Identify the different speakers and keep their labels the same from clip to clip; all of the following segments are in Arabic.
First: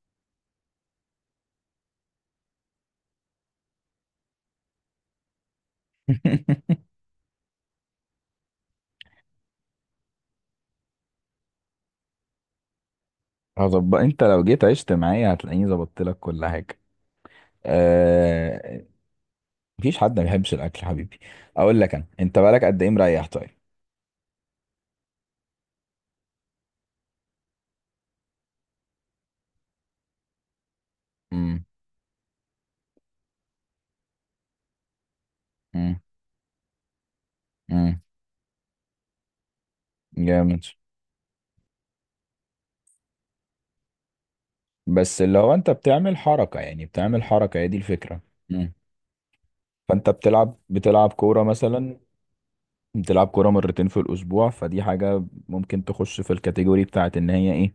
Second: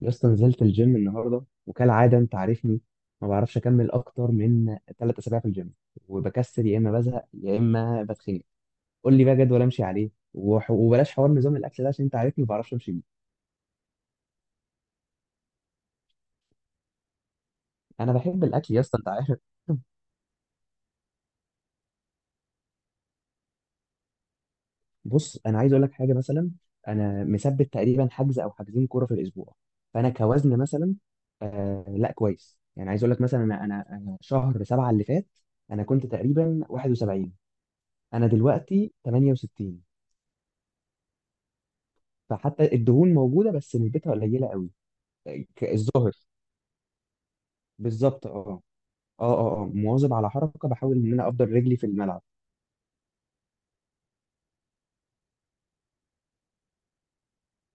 Speaker 1: يا اسطى، نزلت الجيم النهارده وكالعاده انت عارفني، ما بعرفش اكمل اكتر من ثلاث اسابيع في الجيم وبكسل، يا اما بزهق يا اما بتخنق. قول لي بقى جدول امشي عليه، وبلاش حوار نظام الاكل ده عشان انت عارفني ما بعرفش امشي بيه.
Speaker 2: هظبط. انت لو جيت عشت معايا هتلاقيني ظبطت لك كل حاجه.
Speaker 1: انا بحب الاكل يا
Speaker 2: آه...
Speaker 1: اسطى، انت عارف.
Speaker 2: مفيش حد ما بيحبش الاكل يا حبيبي. اقول لك انا، انت بقالك قد ايه مريح؟ طيب.
Speaker 1: بص، انا عايز اقول لك حاجه مثلا. انا مثبت تقريبا حجز او حجزين كوره في الاسبوع، فانا كوزن مثلا.
Speaker 2: امم.
Speaker 1: آه لا، كويس. يعني عايز اقول لك مثلا، انا انا أنا شهر سبعه اللي فات انا
Speaker 2: امم.
Speaker 1: كنت تقريبا 71،
Speaker 2: امم.
Speaker 1: انا دلوقتي 68،
Speaker 2: جامد.
Speaker 1: فحتى الدهون موجوده بس نسبتها قليله قوي.
Speaker 2: بس اللي هو انت
Speaker 1: الظاهر.
Speaker 2: بتعمل حركه، يعني بتعمل حركه، هي دي الفكره.
Speaker 1: بالظبط، اه.
Speaker 2: امم.
Speaker 1: اه
Speaker 2: فانت
Speaker 1: مواظب على
Speaker 2: بتلعب
Speaker 1: حركه، بحاول
Speaker 2: بتلعب
Speaker 1: ان انا
Speaker 2: كوره
Speaker 1: افضل رجلي في
Speaker 2: مثلا،
Speaker 1: الملعب.
Speaker 2: بتلعب كوره مرتين في الاسبوع، فدي حاجه ممكن تخش في الكاتيجوري بتاعت ان هي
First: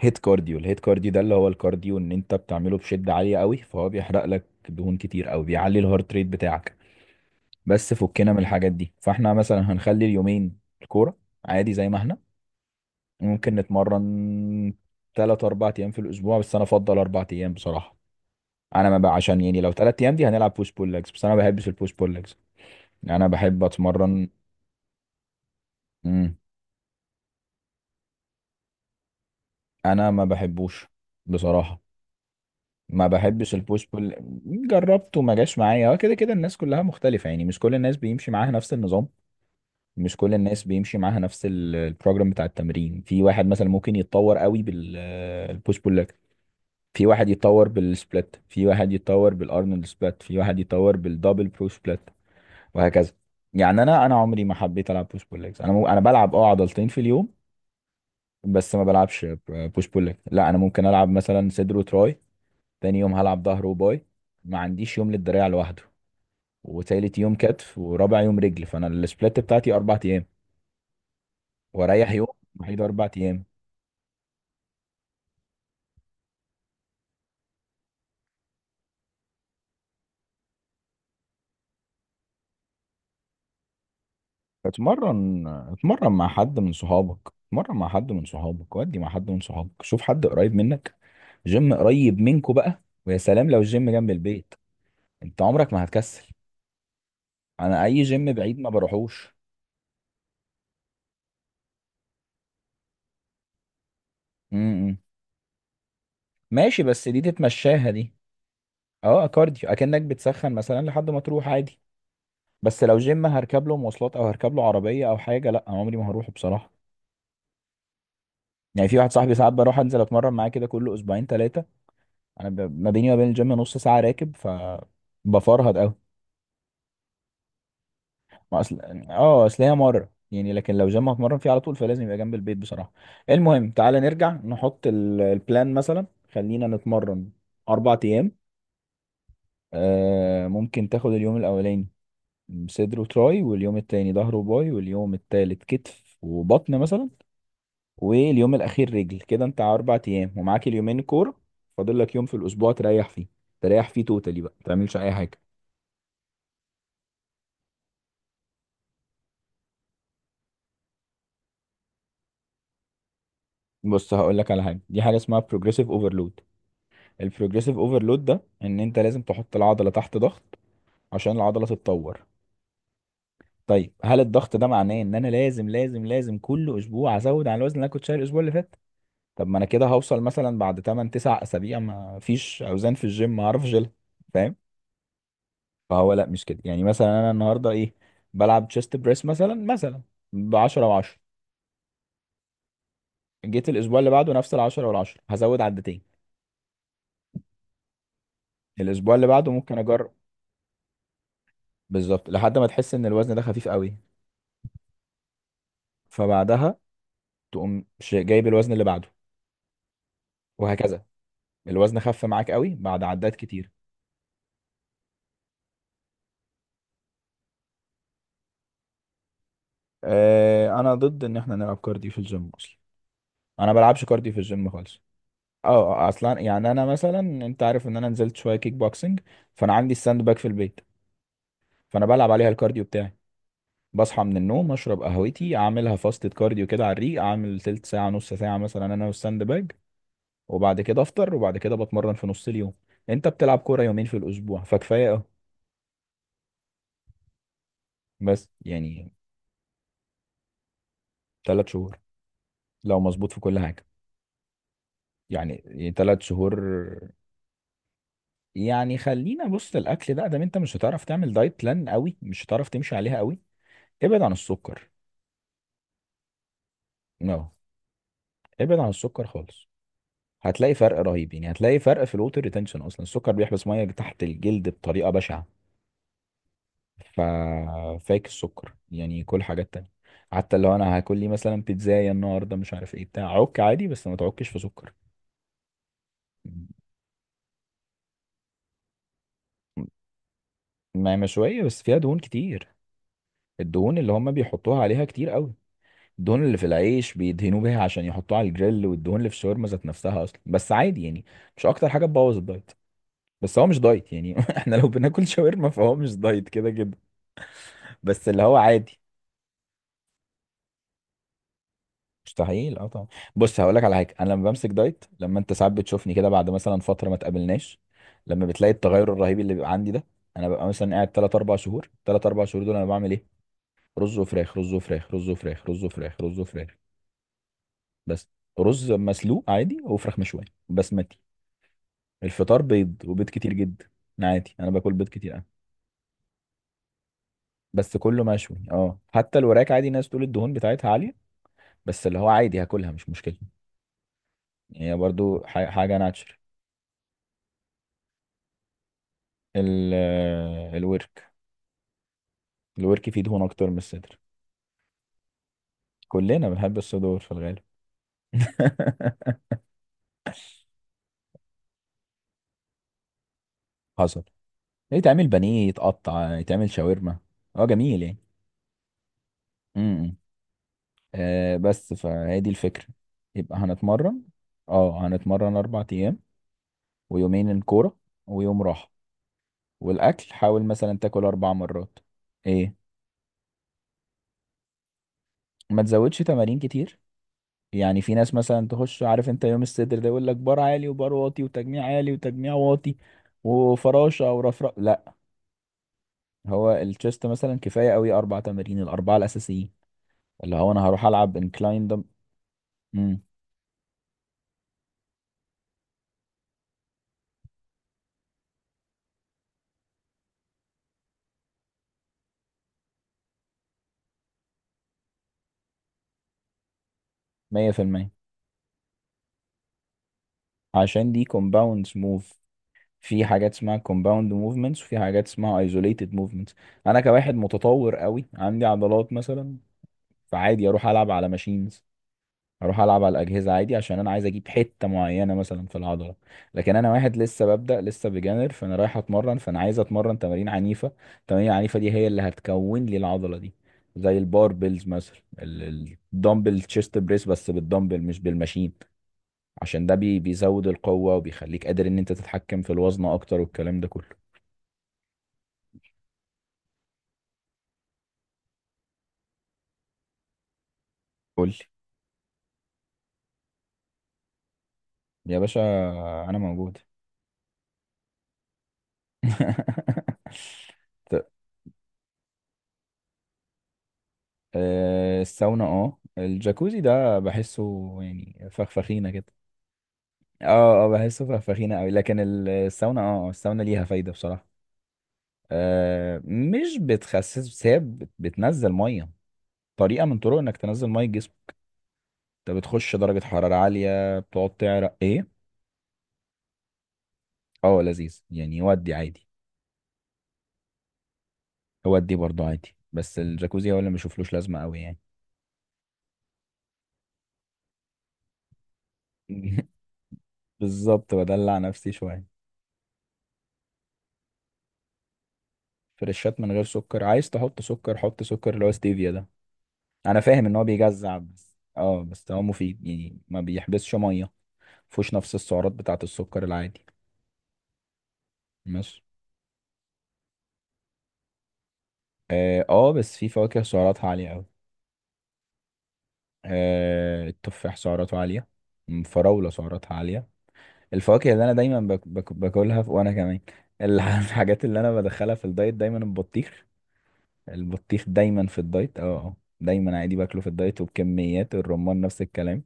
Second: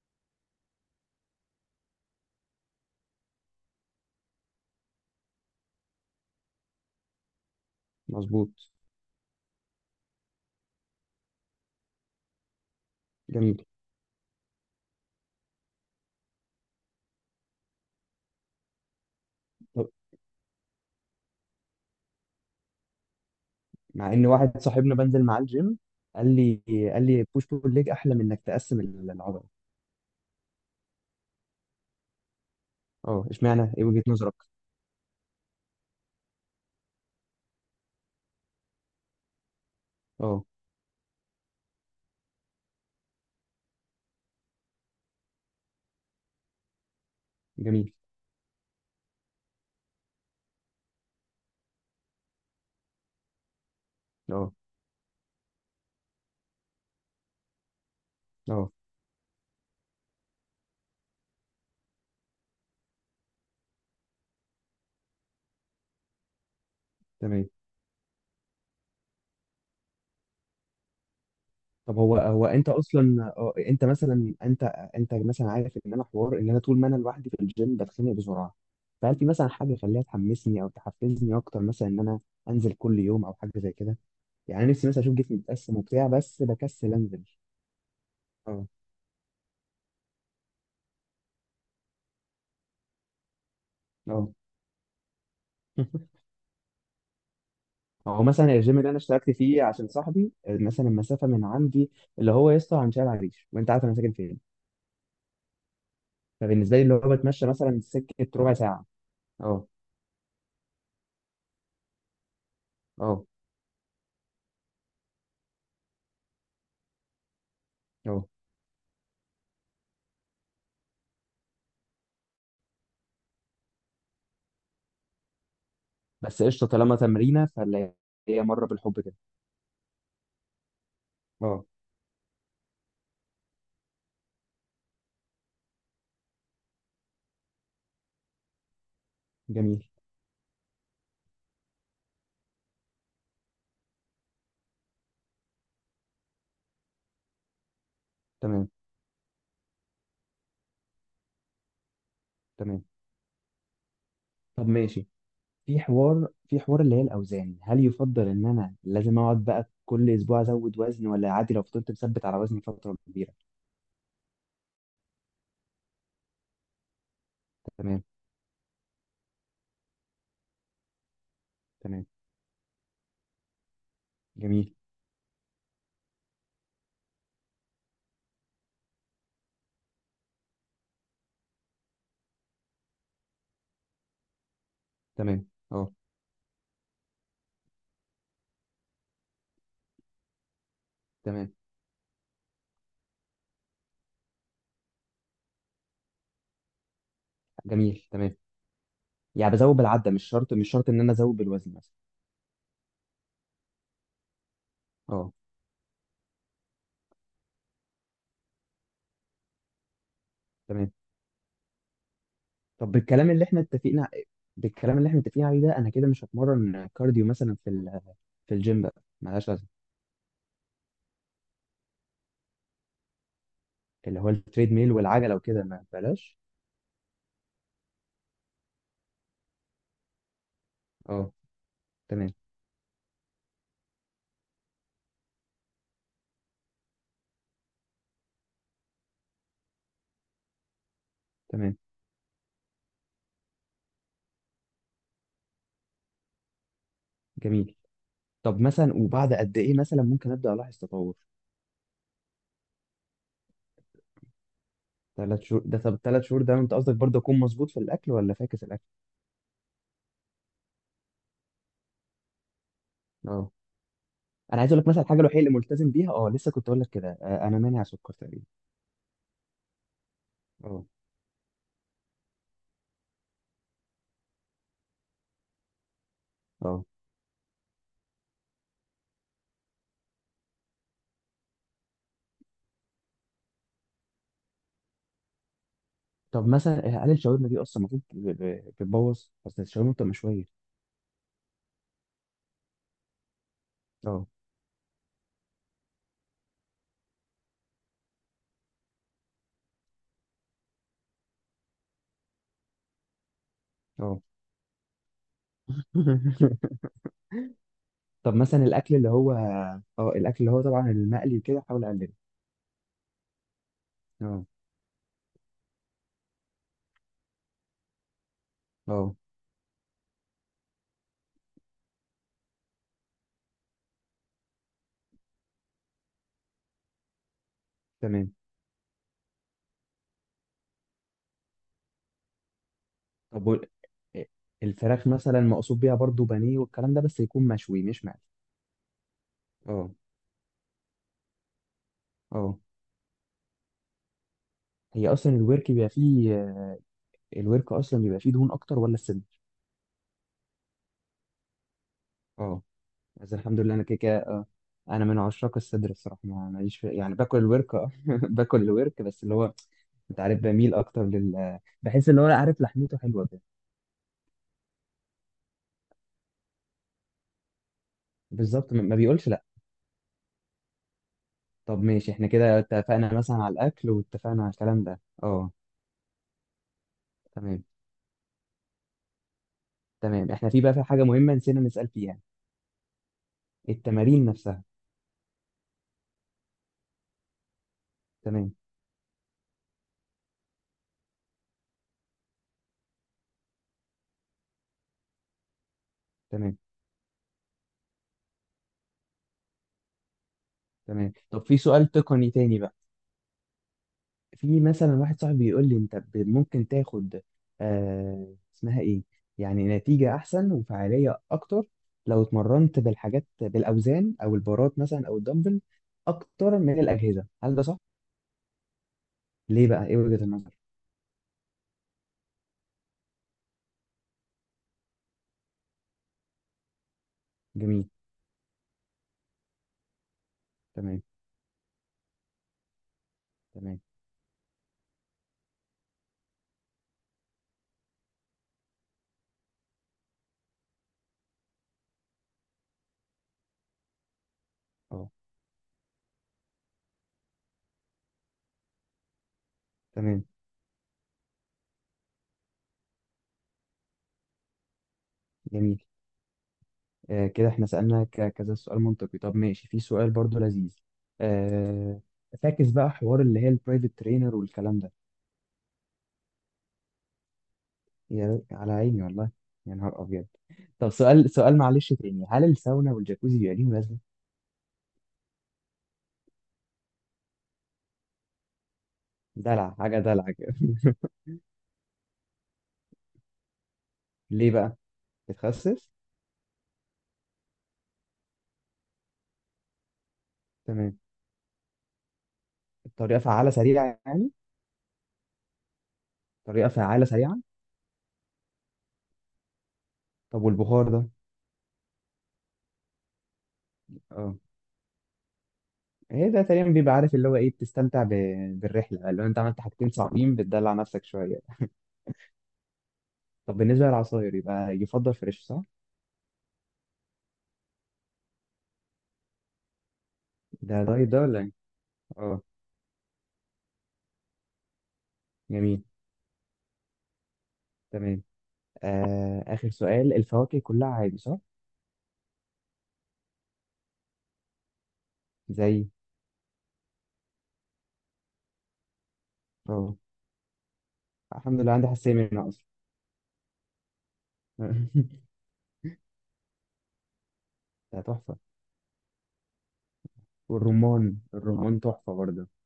Speaker 2: هيت كارديو الهيت كارديو ده اللي هو الكارديو ان انت بتعمله بشدة عالية قوي، فهو بيحرق لك دهون كتير او بيعلي الهارت ريت بتاعك. بس فكنا من
Speaker 1: مظبوط.
Speaker 2: الحاجات دي. فاحنا مثلا هنخلي اليومين الكورة عادي زي ما احنا، ممكن
Speaker 1: جميل.
Speaker 2: نتمرن تلات اربع ايام في الاسبوع. بس انا افضل اربع ايام بصراحة. انا ما بقى عشان، يعني لو
Speaker 1: طب،
Speaker 2: تلات ايام دي هنلعب بوش بول ليجز، بس انا ما بحبش البوش بول ليجز. يعني انا بحب
Speaker 1: مع ان
Speaker 2: اتمرن.
Speaker 1: واحد صاحبنا بنزل معاه الجيم
Speaker 2: مم.
Speaker 1: قال لي قال لي بوش بول ليج احلى من انك تقسم العضله.
Speaker 2: انا ما بحبوش بصراحة، ما
Speaker 1: اه،
Speaker 2: بحبش
Speaker 1: اشمعنى؟ ايه
Speaker 2: البوش
Speaker 1: وجهه
Speaker 2: بول.
Speaker 1: نظرك؟
Speaker 2: جربته ما جاش معايا. هو كده كده الناس كلها مختلفة، يعني مش كل الناس بيمشي معاها نفس النظام. مش كل
Speaker 1: اه.
Speaker 2: الناس بيمشي معاها نفس البروجرام بتاع التمرين. في واحد مثلا ممكن يتطور قوي بالبوش بول لك. في واحد يتطور
Speaker 1: جميل.
Speaker 2: بالسبلت، في واحد يتطور بالارنولد سبلت، في واحد يتطور بالدبل برو سبلت، وهكذا. يعني انا عمري
Speaker 1: اه.
Speaker 2: ما حبيت العب بوش بول ليجز. انا بلعب عضلتين في اليوم،
Speaker 1: اه.
Speaker 2: بس ما بلعبش بوش بول ليج. لا، انا ممكن العب مثلا صدر وتراي. تاني يوم هلعب ظهر وباي. ما عنديش يوم للدراع لوحده. وتالت يوم
Speaker 1: تمام.
Speaker 2: كتف، ورابع يوم رجل. فانا السبلات بتاعتي اربع ايام
Speaker 1: طب،
Speaker 2: واريح
Speaker 1: هو
Speaker 2: يوم
Speaker 1: هو انت
Speaker 2: وحيد، اربع
Speaker 1: اصلا
Speaker 2: ايام.
Speaker 1: انت مثلا، انت، انت مثلا عارف ان انا حوار ان انا طول ما انا لوحدي في الجيم بتخنق بسرعه. فهل في مثلا حاجه خليها تحمسني او تحفزني اكتر مثلا، ان انا انزل كل يوم او حاجه زي كده؟ يعني أنا نفسي مثلا اشوف جسمي
Speaker 2: اتمرن،
Speaker 1: متقسم وبتاع،
Speaker 2: اتمرن مع
Speaker 1: بس
Speaker 2: حد من
Speaker 1: بكسل
Speaker 2: صحابك.
Speaker 1: انزل.
Speaker 2: اتمرن مع حد من
Speaker 1: اه.
Speaker 2: صحابك، ودي مع حد من صحابك. شوف حد قريب منك، جيم قريب منكو بقى. ويا سلام لو الجيم جنب
Speaker 1: اه.
Speaker 2: البيت، انت عمرك ما هتكسل. انا اي
Speaker 1: هو
Speaker 2: جيم
Speaker 1: مثلا
Speaker 2: بعيد ما
Speaker 1: الجيم اللي انا اشتركت
Speaker 2: بروحوش.
Speaker 1: فيه عشان صاحبي، مثلا المسافه من عندي اللي هو يسطا عن شارع العريش، وانت عارف انا ساكن فين،
Speaker 2: امم.
Speaker 1: فبالنسبه
Speaker 2: ماشي،
Speaker 1: لي اللي هو
Speaker 2: بس دي
Speaker 1: بتمشى مثلا
Speaker 2: تتمشاها دي.
Speaker 1: سكه ربع ساعه.
Speaker 2: اه
Speaker 1: اه.
Speaker 2: كارديو، اكنك بتسخن مثلا لحد ما تروح عادي. بس لو
Speaker 1: اه.
Speaker 2: جيم هركب له مواصلات او هركب له عربيه او حاجه، لا عمري ما هروحه بصراحه.
Speaker 1: اه.
Speaker 2: يعني في واحد صاحبي، ساعات بروح انزل اتمرن معاه كده كل اسبوعين ثلاثه. ما بيني وما بين الجيم نص ساعه راكب، ف بفرهد قوي.
Speaker 1: بس قشطه، طالما تمرينه فاللي هي
Speaker 2: ما
Speaker 1: مره
Speaker 2: اصل،
Speaker 1: بالحب كده.
Speaker 2: هي مره يعني. لكن لو جيم هتمرن فيه على
Speaker 1: اه.
Speaker 2: طول، فلازم يبقى جنب البيت بصراحه. المهم تعالى نرجع نحط البلان مثلا. خلينا نتمرن اربع ايام.
Speaker 1: جميل.
Speaker 2: ممكن تاخد اليوم الاولاني صدر وتراي، واليوم التاني ظهر وباي، واليوم التالت كتف وبطن مثلا، واليوم
Speaker 1: تمام.
Speaker 2: الاخير رجل. كده انت على اربع ايام، ومعاك اليومين كور. فاضل لك يوم في الاسبوع
Speaker 1: تمام.
Speaker 2: تريح فيه، تريح فيه توتالي بقى، ما
Speaker 1: طب
Speaker 2: تعملش
Speaker 1: ماشي.
Speaker 2: اي حاجه.
Speaker 1: في حوار اللي هي الاوزان، هل يفضل ان انا لازم اقعد بقى كل اسبوع ازود وزن، ولا عادي لو فضلت مثبت على وزني فتره كبيره؟
Speaker 2: بص هقول لك على حاجه. دي حاجه اسمها بروجريسيف اوفرلود. البروجريسيف
Speaker 1: تمام.
Speaker 2: اوفرلود ده، ان انت لازم تحط العضله تحت ضغط عشان العضله
Speaker 1: تمام.
Speaker 2: تتطور. طيب هل الضغط ده
Speaker 1: جميل.
Speaker 2: معناه ان انا لازم لازم لازم كل اسبوع ازود على الوزن اللي انا كنت شايل الاسبوع اللي فات؟ طب ما انا كده هوصل مثلا بعد 8 9 اسابيع ما فيش اوزان في الجيم ما اعرفش اشيلها. فاهم؟
Speaker 1: تمام. اه.
Speaker 2: فهو لا، مش كده. يعني مثلا انا النهارده ايه، بلعب تشيست بريس مثلا ب 10 و10.
Speaker 1: تمام.
Speaker 2: جيت الاسبوع اللي بعده نفس ال 10 وال 10 هزود عدتين.
Speaker 1: جميل. تمام.
Speaker 2: الاسبوع اللي بعده
Speaker 1: يعني بزود
Speaker 2: ممكن
Speaker 1: بالعده،
Speaker 2: اجرب.
Speaker 1: مش شرط مش شرط ان انا ازود بالوزن مثلا.
Speaker 2: بالظبط، لحد ما تحس ان الوزن ده خفيف قوي،
Speaker 1: اه،
Speaker 2: فبعدها تقوم جايب الوزن اللي بعده،
Speaker 1: تمام.
Speaker 2: وهكذا. الوزن خف معاك قوي
Speaker 1: طب،
Speaker 2: بعد عدات كتير.
Speaker 1: بالكلام اللي احنا متفقين عليه ده، انا كده مش هتمرن كارديو مثلا في الجيم بقى، ملهاش لازمه.
Speaker 2: انا ضد ان احنا نلعب كارديو في الجيم اصلا. انا بلعبش
Speaker 1: اللي هو
Speaker 2: كارديو في الجيم
Speaker 1: التريد ميل
Speaker 2: خالص.
Speaker 1: والعجله وكده،
Speaker 2: اه.
Speaker 1: ما
Speaker 2: آه،
Speaker 1: بلاش.
Speaker 2: اصلا يعني انا مثلا، انت عارف ان انا نزلت شويه كيك بوكسنج، فانا عندي الساند باك في البيت،
Speaker 1: اه.
Speaker 2: فانا بلعب
Speaker 1: تمام.
Speaker 2: عليها الكارديو بتاعي. بصحى من النوم، اشرب قهوتي، اعملها فاستة كارديو كده على الريق. اعمل تلت ساعة نص ساعة مثلا، انا والساند باج. وبعد كده افطر، وبعد كده
Speaker 1: تمام.
Speaker 2: بتمرن في نص اليوم. انت بتلعب كورة يومين في الاسبوع، فكفاية اهو.
Speaker 1: جميل.
Speaker 2: بس
Speaker 1: طب مثلا،
Speaker 2: يعني
Speaker 1: وبعد قد ايه مثلا ممكن ابدا الاحظ تطور؟
Speaker 2: ثلاث شهور، لو مظبوط في كل حاجة.
Speaker 1: ثلاث
Speaker 2: يعني
Speaker 1: شهور ده، طب
Speaker 2: ثلاث
Speaker 1: ثلاث شهور ده
Speaker 2: شهور.
Speaker 1: انت قصدك برضه اكون مظبوط في الاكل، ولا فاكس الاكل؟
Speaker 2: يعني خلينا. بص، الاكل ده انت مش هتعرف تعمل دايت بلان قوي، مش هتعرف تمشي عليها قوي.
Speaker 1: اه،
Speaker 2: ابعد عن
Speaker 1: انا عايز اقول لك
Speaker 2: السكر.
Speaker 1: مثلا الحاجه الوحيده اللي ملتزم بيها، اه لسه كنت اقول لك كده،
Speaker 2: No.
Speaker 1: انا مانع سكر تقريبا.
Speaker 2: ابعد عن السكر خالص. هتلاقي
Speaker 1: اه.
Speaker 2: فرق رهيب، يعني هتلاقي فرق في الوتر ريتنشن. اصلا السكر بيحبس ميه تحت الجلد بطريقه بشعه.
Speaker 1: اه.
Speaker 2: ففاك السكر. يعني كل حاجات تانية، حتى لو انا هاكل لي مثلا بيتزاية النهارده مش عارف ايه بتاع، عك عادي بس ما تعكش في سكر.
Speaker 1: طب مثلا، هل الشاورما دي اصلا المفروض بتبوظ؟ اصل الشاورما بتبقى مشويه.
Speaker 2: ما مشوية، بس فيها دهون كتير. الدهون اللي
Speaker 1: اه.
Speaker 2: هم بيحطوها عليها كتير قوي. الدهون اللي في العيش بيدهنوا بيها عشان يحطوها على الجريل، والدهون اللي في الشاورما ذات نفسها اصلا. بس عادي يعني، مش اكتر حاجة تبوظ الدايت. بس هو مش دايت
Speaker 1: اه.
Speaker 2: يعني. احنا لو بناكل شاورما فهو مش دايت كده كده. بس
Speaker 1: طب
Speaker 2: اللي هو
Speaker 1: مثلا الاكل
Speaker 2: عادي.
Speaker 1: اللي هو، اه الاكل اللي هو طبعا المقلي وكده، احاول اقلله.
Speaker 2: مستحيل، اه طبعا. بص هقول لك على حاجه. انا
Speaker 1: اه.
Speaker 2: لما بمسك دايت، لما انت ساعات بتشوفني كده بعد مثلا فتره ما تقابلناش، لما بتلاقي التغير
Speaker 1: اه.
Speaker 2: الرهيب اللي بيبقى عندي ده، انا ببقى مثلا قاعد 3 4 شهور. 3 4 شهور دول انا بعمل ايه؟ رز وفراخ، رز وفراخ، رز وفراخ، رز وفراخ، رز وفراخ. بس.
Speaker 1: تمام.
Speaker 2: رز مسلوق عادي وفراخ مشويه بسمتي. الفطار بيض، وبيض
Speaker 1: طب،
Speaker 2: كتير جدا. أنا عادي، انا باكل
Speaker 1: الفراخ
Speaker 2: بيض كتير
Speaker 1: مثلا
Speaker 2: قوي.
Speaker 1: مقصود بيها برضو بانيه والكلام ده، بس يكون مشوي
Speaker 2: بس
Speaker 1: مش مقلي.
Speaker 2: كله مشوي. اه، حتى الوراك عادي.
Speaker 1: اه.
Speaker 2: ناس تقول الدهون بتاعتها عاليه، بس اللي هو
Speaker 1: اه.
Speaker 2: عادي هاكلها مش مشكله. هي
Speaker 1: هي اصلا
Speaker 2: برضو
Speaker 1: الورك بيبقى
Speaker 2: حاجه
Speaker 1: فيه،
Speaker 2: ناتشر.
Speaker 1: الورك اصلا بيبقى فيه دهون اكتر ولا الصدر؟
Speaker 2: ال آه، الورك.
Speaker 1: اه.
Speaker 2: الورك فيه
Speaker 1: بس
Speaker 2: دهون
Speaker 1: الحمد
Speaker 2: اكتر
Speaker 1: لله
Speaker 2: من
Speaker 1: انا كده كده.
Speaker 2: الصدر.
Speaker 1: انا من عشاق الصدر الصراحه،
Speaker 2: كلنا
Speaker 1: ما ماليش
Speaker 2: بنحب
Speaker 1: يعني
Speaker 2: الصدور في
Speaker 1: باكل
Speaker 2: الغالب.
Speaker 1: الورك، اه باكل الورك، بس اللي هو انت عارف بميل اكتر لل، بحس اللي هو لا، عارف لحمته حلوه كده.
Speaker 2: حصل. يتعمل بانيه، يتقطع، يتعمل شاورما. اه جميل يعني.
Speaker 1: بالظبط، ما بيقولش لا.
Speaker 2: امم. إمم.
Speaker 1: طب
Speaker 2: بس
Speaker 1: ماشي، احنا
Speaker 2: فهي دي
Speaker 1: كده
Speaker 2: الفكرة.
Speaker 1: اتفقنا مثلا على
Speaker 2: يبقى
Speaker 1: الاكل
Speaker 2: هنتمرن.
Speaker 1: واتفقنا على الكلام ده،
Speaker 2: اه،
Speaker 1: اه.
Speaker 2: هنتمرن اربع ايام، ويومين
Speaker 1: تمام.
Speaker 2: كورة، ويوم راحة.
Speaker 1: تمام.
Speaker 2: والاكل
Speaker 1: احنا في
Speaker 2: حاول
Speaker 1: بقى، في
Speaker 2: مثلا
Speaker 1: حاجه
Speaker 2: تاكل
Speaker 1: مهمه
Speaker 2: اربع
Speaker 1: نسينا نسال
Speaker 2: مرات.
Speaker 1: فيها:
Speaker 2: ايه؟
Speaker 1: التمارين نفسها.
Speaker 2: ما تزودش تمارين كتير. يعني في ناس
Speaker 1: تمام.
Speaker 2: مثلا تخش، عارف انت يوم الصدر ده يقول لك بار عالي، وبار واطي، وتجميع عالي، وتجميع واطي، وفراشه او رفرف. لا.
Speaker 1: تمام.
Speaker 2: هو التشيست مثلا كفايه قوي اربع تمارين، الاربعه الاساسيين. اللي هو انا هروح
Speaker 1: تمام.
Speaker 2: العب
Speaker 1: طب في
Speaker 2: انكلاين
Speaker 1: سؤال
Speaker 2: ده.
Speaker 1: تقني تاني بقى.
Speaker 2: امم.
Speaker 1: في مثلا واحد صاحبي بيقول لي انت ممكن تاخد، آه اسمها ايه، يعني نتيجة احسن وفعالية اكتر لو اتمرنت بالحاجات، بالاوزان او البارات مثلا او الدمبل، اكتر من الاجهزة. هل ده صح؟
Speaker 2: 100%.
Speaker 1: ليه بقى؟ ايه وجهة النظر؟
Speaker 2: عشان دي كومباوند موف. في حاجات اسمها كومباوند موفمنتس، وفي حاجات اسمها ايزوليتد موفمنتس. انا كواحد
Speaker 1: جميل.
Speaker 2: متطور قوي، عندي عضلات مثلا، فعادي اروح
Speaker 1: تمام.
Speaker 2: العب على ماشينز، اروح العب على الاجهزه عادي،
Speaker 1: تمام.
Speaker 2: عشان انا عايز اجيب حته معينه مثلا في العضله. لكن انا واحد لسه ببدا، لسه بجانر، فانا رايح اتمرن، فانا عايز اتمرن تمارين عنيفه. التمارين العنيفه دي هي اللي هتكون لي العضله دي. زي الباربلز
Speaker 1: اه.
Speaker 2: مثلا، الدمبل تشيست بريس بس بالدمبل مش بالماشين. عشان ده
Speaker 1: تمام.
Speaker 2: بيزود القوه وبيخليك قادر ان انت تتحكم في الوزن اكتر، والكلام ده كله.
Speaker 1: جميل. كده احنا سألنا كذا سؤال منطقي. طب ماشي، في سؤال برضو لذيذ.
Speaker 2: قول لي.
Speaker 1: آه، فاكس بقى حوار اللي هي البرايفت ترينر والكلام ده.
Speaker 2: يا باشا انا موجود.
Speaker 1: يا على عيني والله. يا نهار ابيض. طب سؤال معلش تاني: هل الساونا والجاكوزي بيبقى ليهم لازمه؟
Speaker 2: الساونا. اه الجاكوزي ده بحسه يعني فخفخينة كده.
Speaker 1: دلع، حاجه دلع كده.
Speaker 2: اه. اه بحسه فخفخينة قوي، لكن الساونا، الساونا ليها فايدة بصراحة.
Speaker 1: ليه بقى؟ بتخسس؟
Speaker 2: مش بتخسس، بس هي بتنزل مية. طريقة من طرق انك تنزل
Speaker 1: تمام.
Speaker 2: مية الجسم. انت بتخش
Speaker 1: الطريقه
Speaker 2: درجة
Speaker 1: فعاله
Speaker 2: حرارة
Speaker 1: سريعه
Speaker 2: عالية،
Speaker 1: يعني؟
Speaker 2: بتقعد تعرق ايه.
Speaker 1: طريقه فعاله سريعه.
Speaker 2: اه لذيذ يعني، يودي عادي.
Speaker 1: طب والبخار ده؟
Speaker 2: يودي برضه عادي، بس الجاكوزي هو اللي ما بشوفلوش
Speaker 1: اه.
Speaker 2: لازمة قوي يعني.
Speaker 1: ايه ده؟ تقريبا بيبقى عارف اللي هو ايه، بتستمتع بالرحله، اللي هو انت عملت حاجتين صعبين، بتدلع نفسك
Speaker 2: بالظبط،
Speaker 1: شويه.
Speaker 2: بدلع نفسي شوية.
Speaker 1: طب بالنسبة للعصاير، يبقى يفضل فريش، صح؟
Speaker 2: فريشات من غير سكر. عايز تحط سكر، حط سكر اللي هو ستيفيا ده. انا فاهم ان هو
Speaker 1: ده دايت
Speaker 2: بيجزع،
Speaker 1: ده ولا ايه؟
Speaker 2: بس
Speaker 1: اه.
Speaker 2: هو مفيد يعني، ما بيحبسش ميه. مفهوش نفس السعرات
Speaker 1: جميل.
Speaker 2: بتاعه السكر العادي.
Speaker 1: تمام.
Speaker 2: ماشي.
Speaker 1: آه، آخر سؤال: الفواكه كلها عادي، صح؟
Speaker 2: بس في فواكه سعراتها عاليه قوي.
Speaker 1: زي؟
Speaker 2: التفاح سعراته عاليه. الفراوله سعراتها
Speaker 1: اه.
Speaker 2: عاليه. الفواكه اللي انا
Speaker 1: الحمد لله
Speaker 2: دايما
Speaker 1: عندي حساسية منها أصلا.
Speaker 2: باكلها، وانا كمان الحاجات اللي انا بدخلها في الدايت دايما البطيخ.
Speaker 1: ده
Speaker 2: البطيخ
Speaker 1: تحفة.
Speaker 2: دايما في الدايت. دايما عادي باكله في الدايت
Speaker 1: والرمان،
Speaker 2: وبكميات.
Speaker 1: الرمان
Speaker 2: الرمان
Speaker 1: تحفة
Speaker 2: نفس
Speaker 1: برضه.
Speaker 2: الكلام.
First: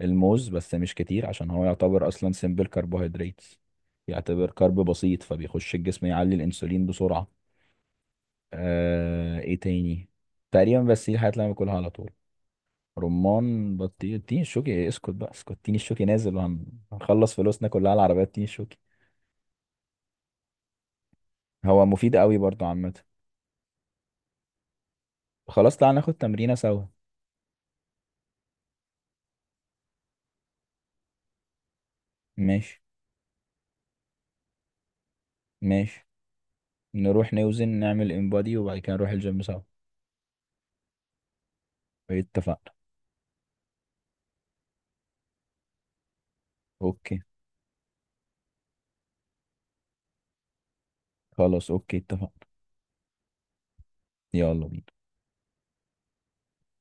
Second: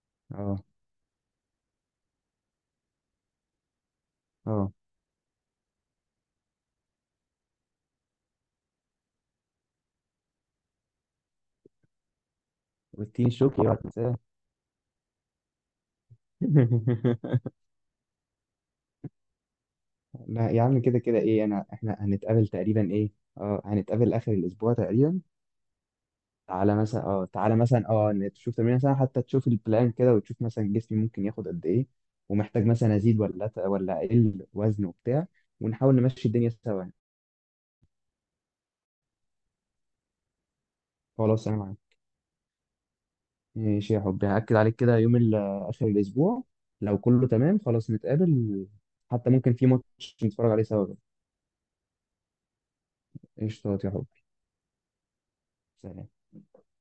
Speaker 2: الموز
Speaker 1: اه.
Speaker 2: بس مش كتير، عشان هو يعتبر اصلا سيمبل كربوهيدرات، يعتبر
Speaker 1: اه.
Speaker 2: كرب بسيط، فبيخش الجسم يعلي الانسولين بسرعة. ايه تاني. تقريبا بس دي الحاجات اللي انا باكلها على طول.
Speaker 1: والتين شوكي بقى
Speaker 2: رمان،
Speaker 1: تنساه.
Speaker 2: بطيخ، تين الشوكي. اسكت بقى، اسكت. تين الشوكي نازل. وهنخلص فلوسنا كلها على العربيات تين الشوكي.
Speaker 1: لا يا عم، كده كده ايه،
Speaker 2: هو
Speaker 1: احنا
Speaker 2: مفيد قوي
Speaker 1: هنتقابل
Speaker 2: برضو
Speaker 1: تقريبا،
Speaker 2: عامة.
Speaker 1: ايه، اه، هنتقابل آخر الأسبوع تقريبا.
Speaker 2: خلاص، تعالى ناخد تمرينة
Speaker 1: تعالى
Speaker 2: سوا.
Speaker 1: مثلا، تعالى مثلا، إن تشوف تمرين مثلا، حتى تشوف البلان كده، وتشوف مثلا جسمي ممكن ياخد قد ايه، ومحتاج
Speaker 2: ماشي.
Speaker 1: مثلا ازيد ولا ولا اقل وزن وبتاع. ونحاول
Speaker 2: ماشي.
Speaker 1: نمشي الدنيا سوا.
Speaker 2: نروح نوزن، نعمل انبادي، وبعد كده نروح الجيم سوا.
Speaker 1: خلاص، انا معاك.
Speaker 2: اتفقنا.
Speaker 1: ماشي يا حبي، هاكد عليك كده يوم اخر الاسبوع، لو
Speaker 2: اوكي.
Speaker 1: كله تمام خلاص نتقابل. حتى ممكن في ماتش نتفرج عليه سوا بقى.
Speaker 2: خلاص، اوكي، اتفقنا.
Speaker 1: قشطات يا حبي.
Speaker 2: يلا بينا.
Speaker 1: سلام.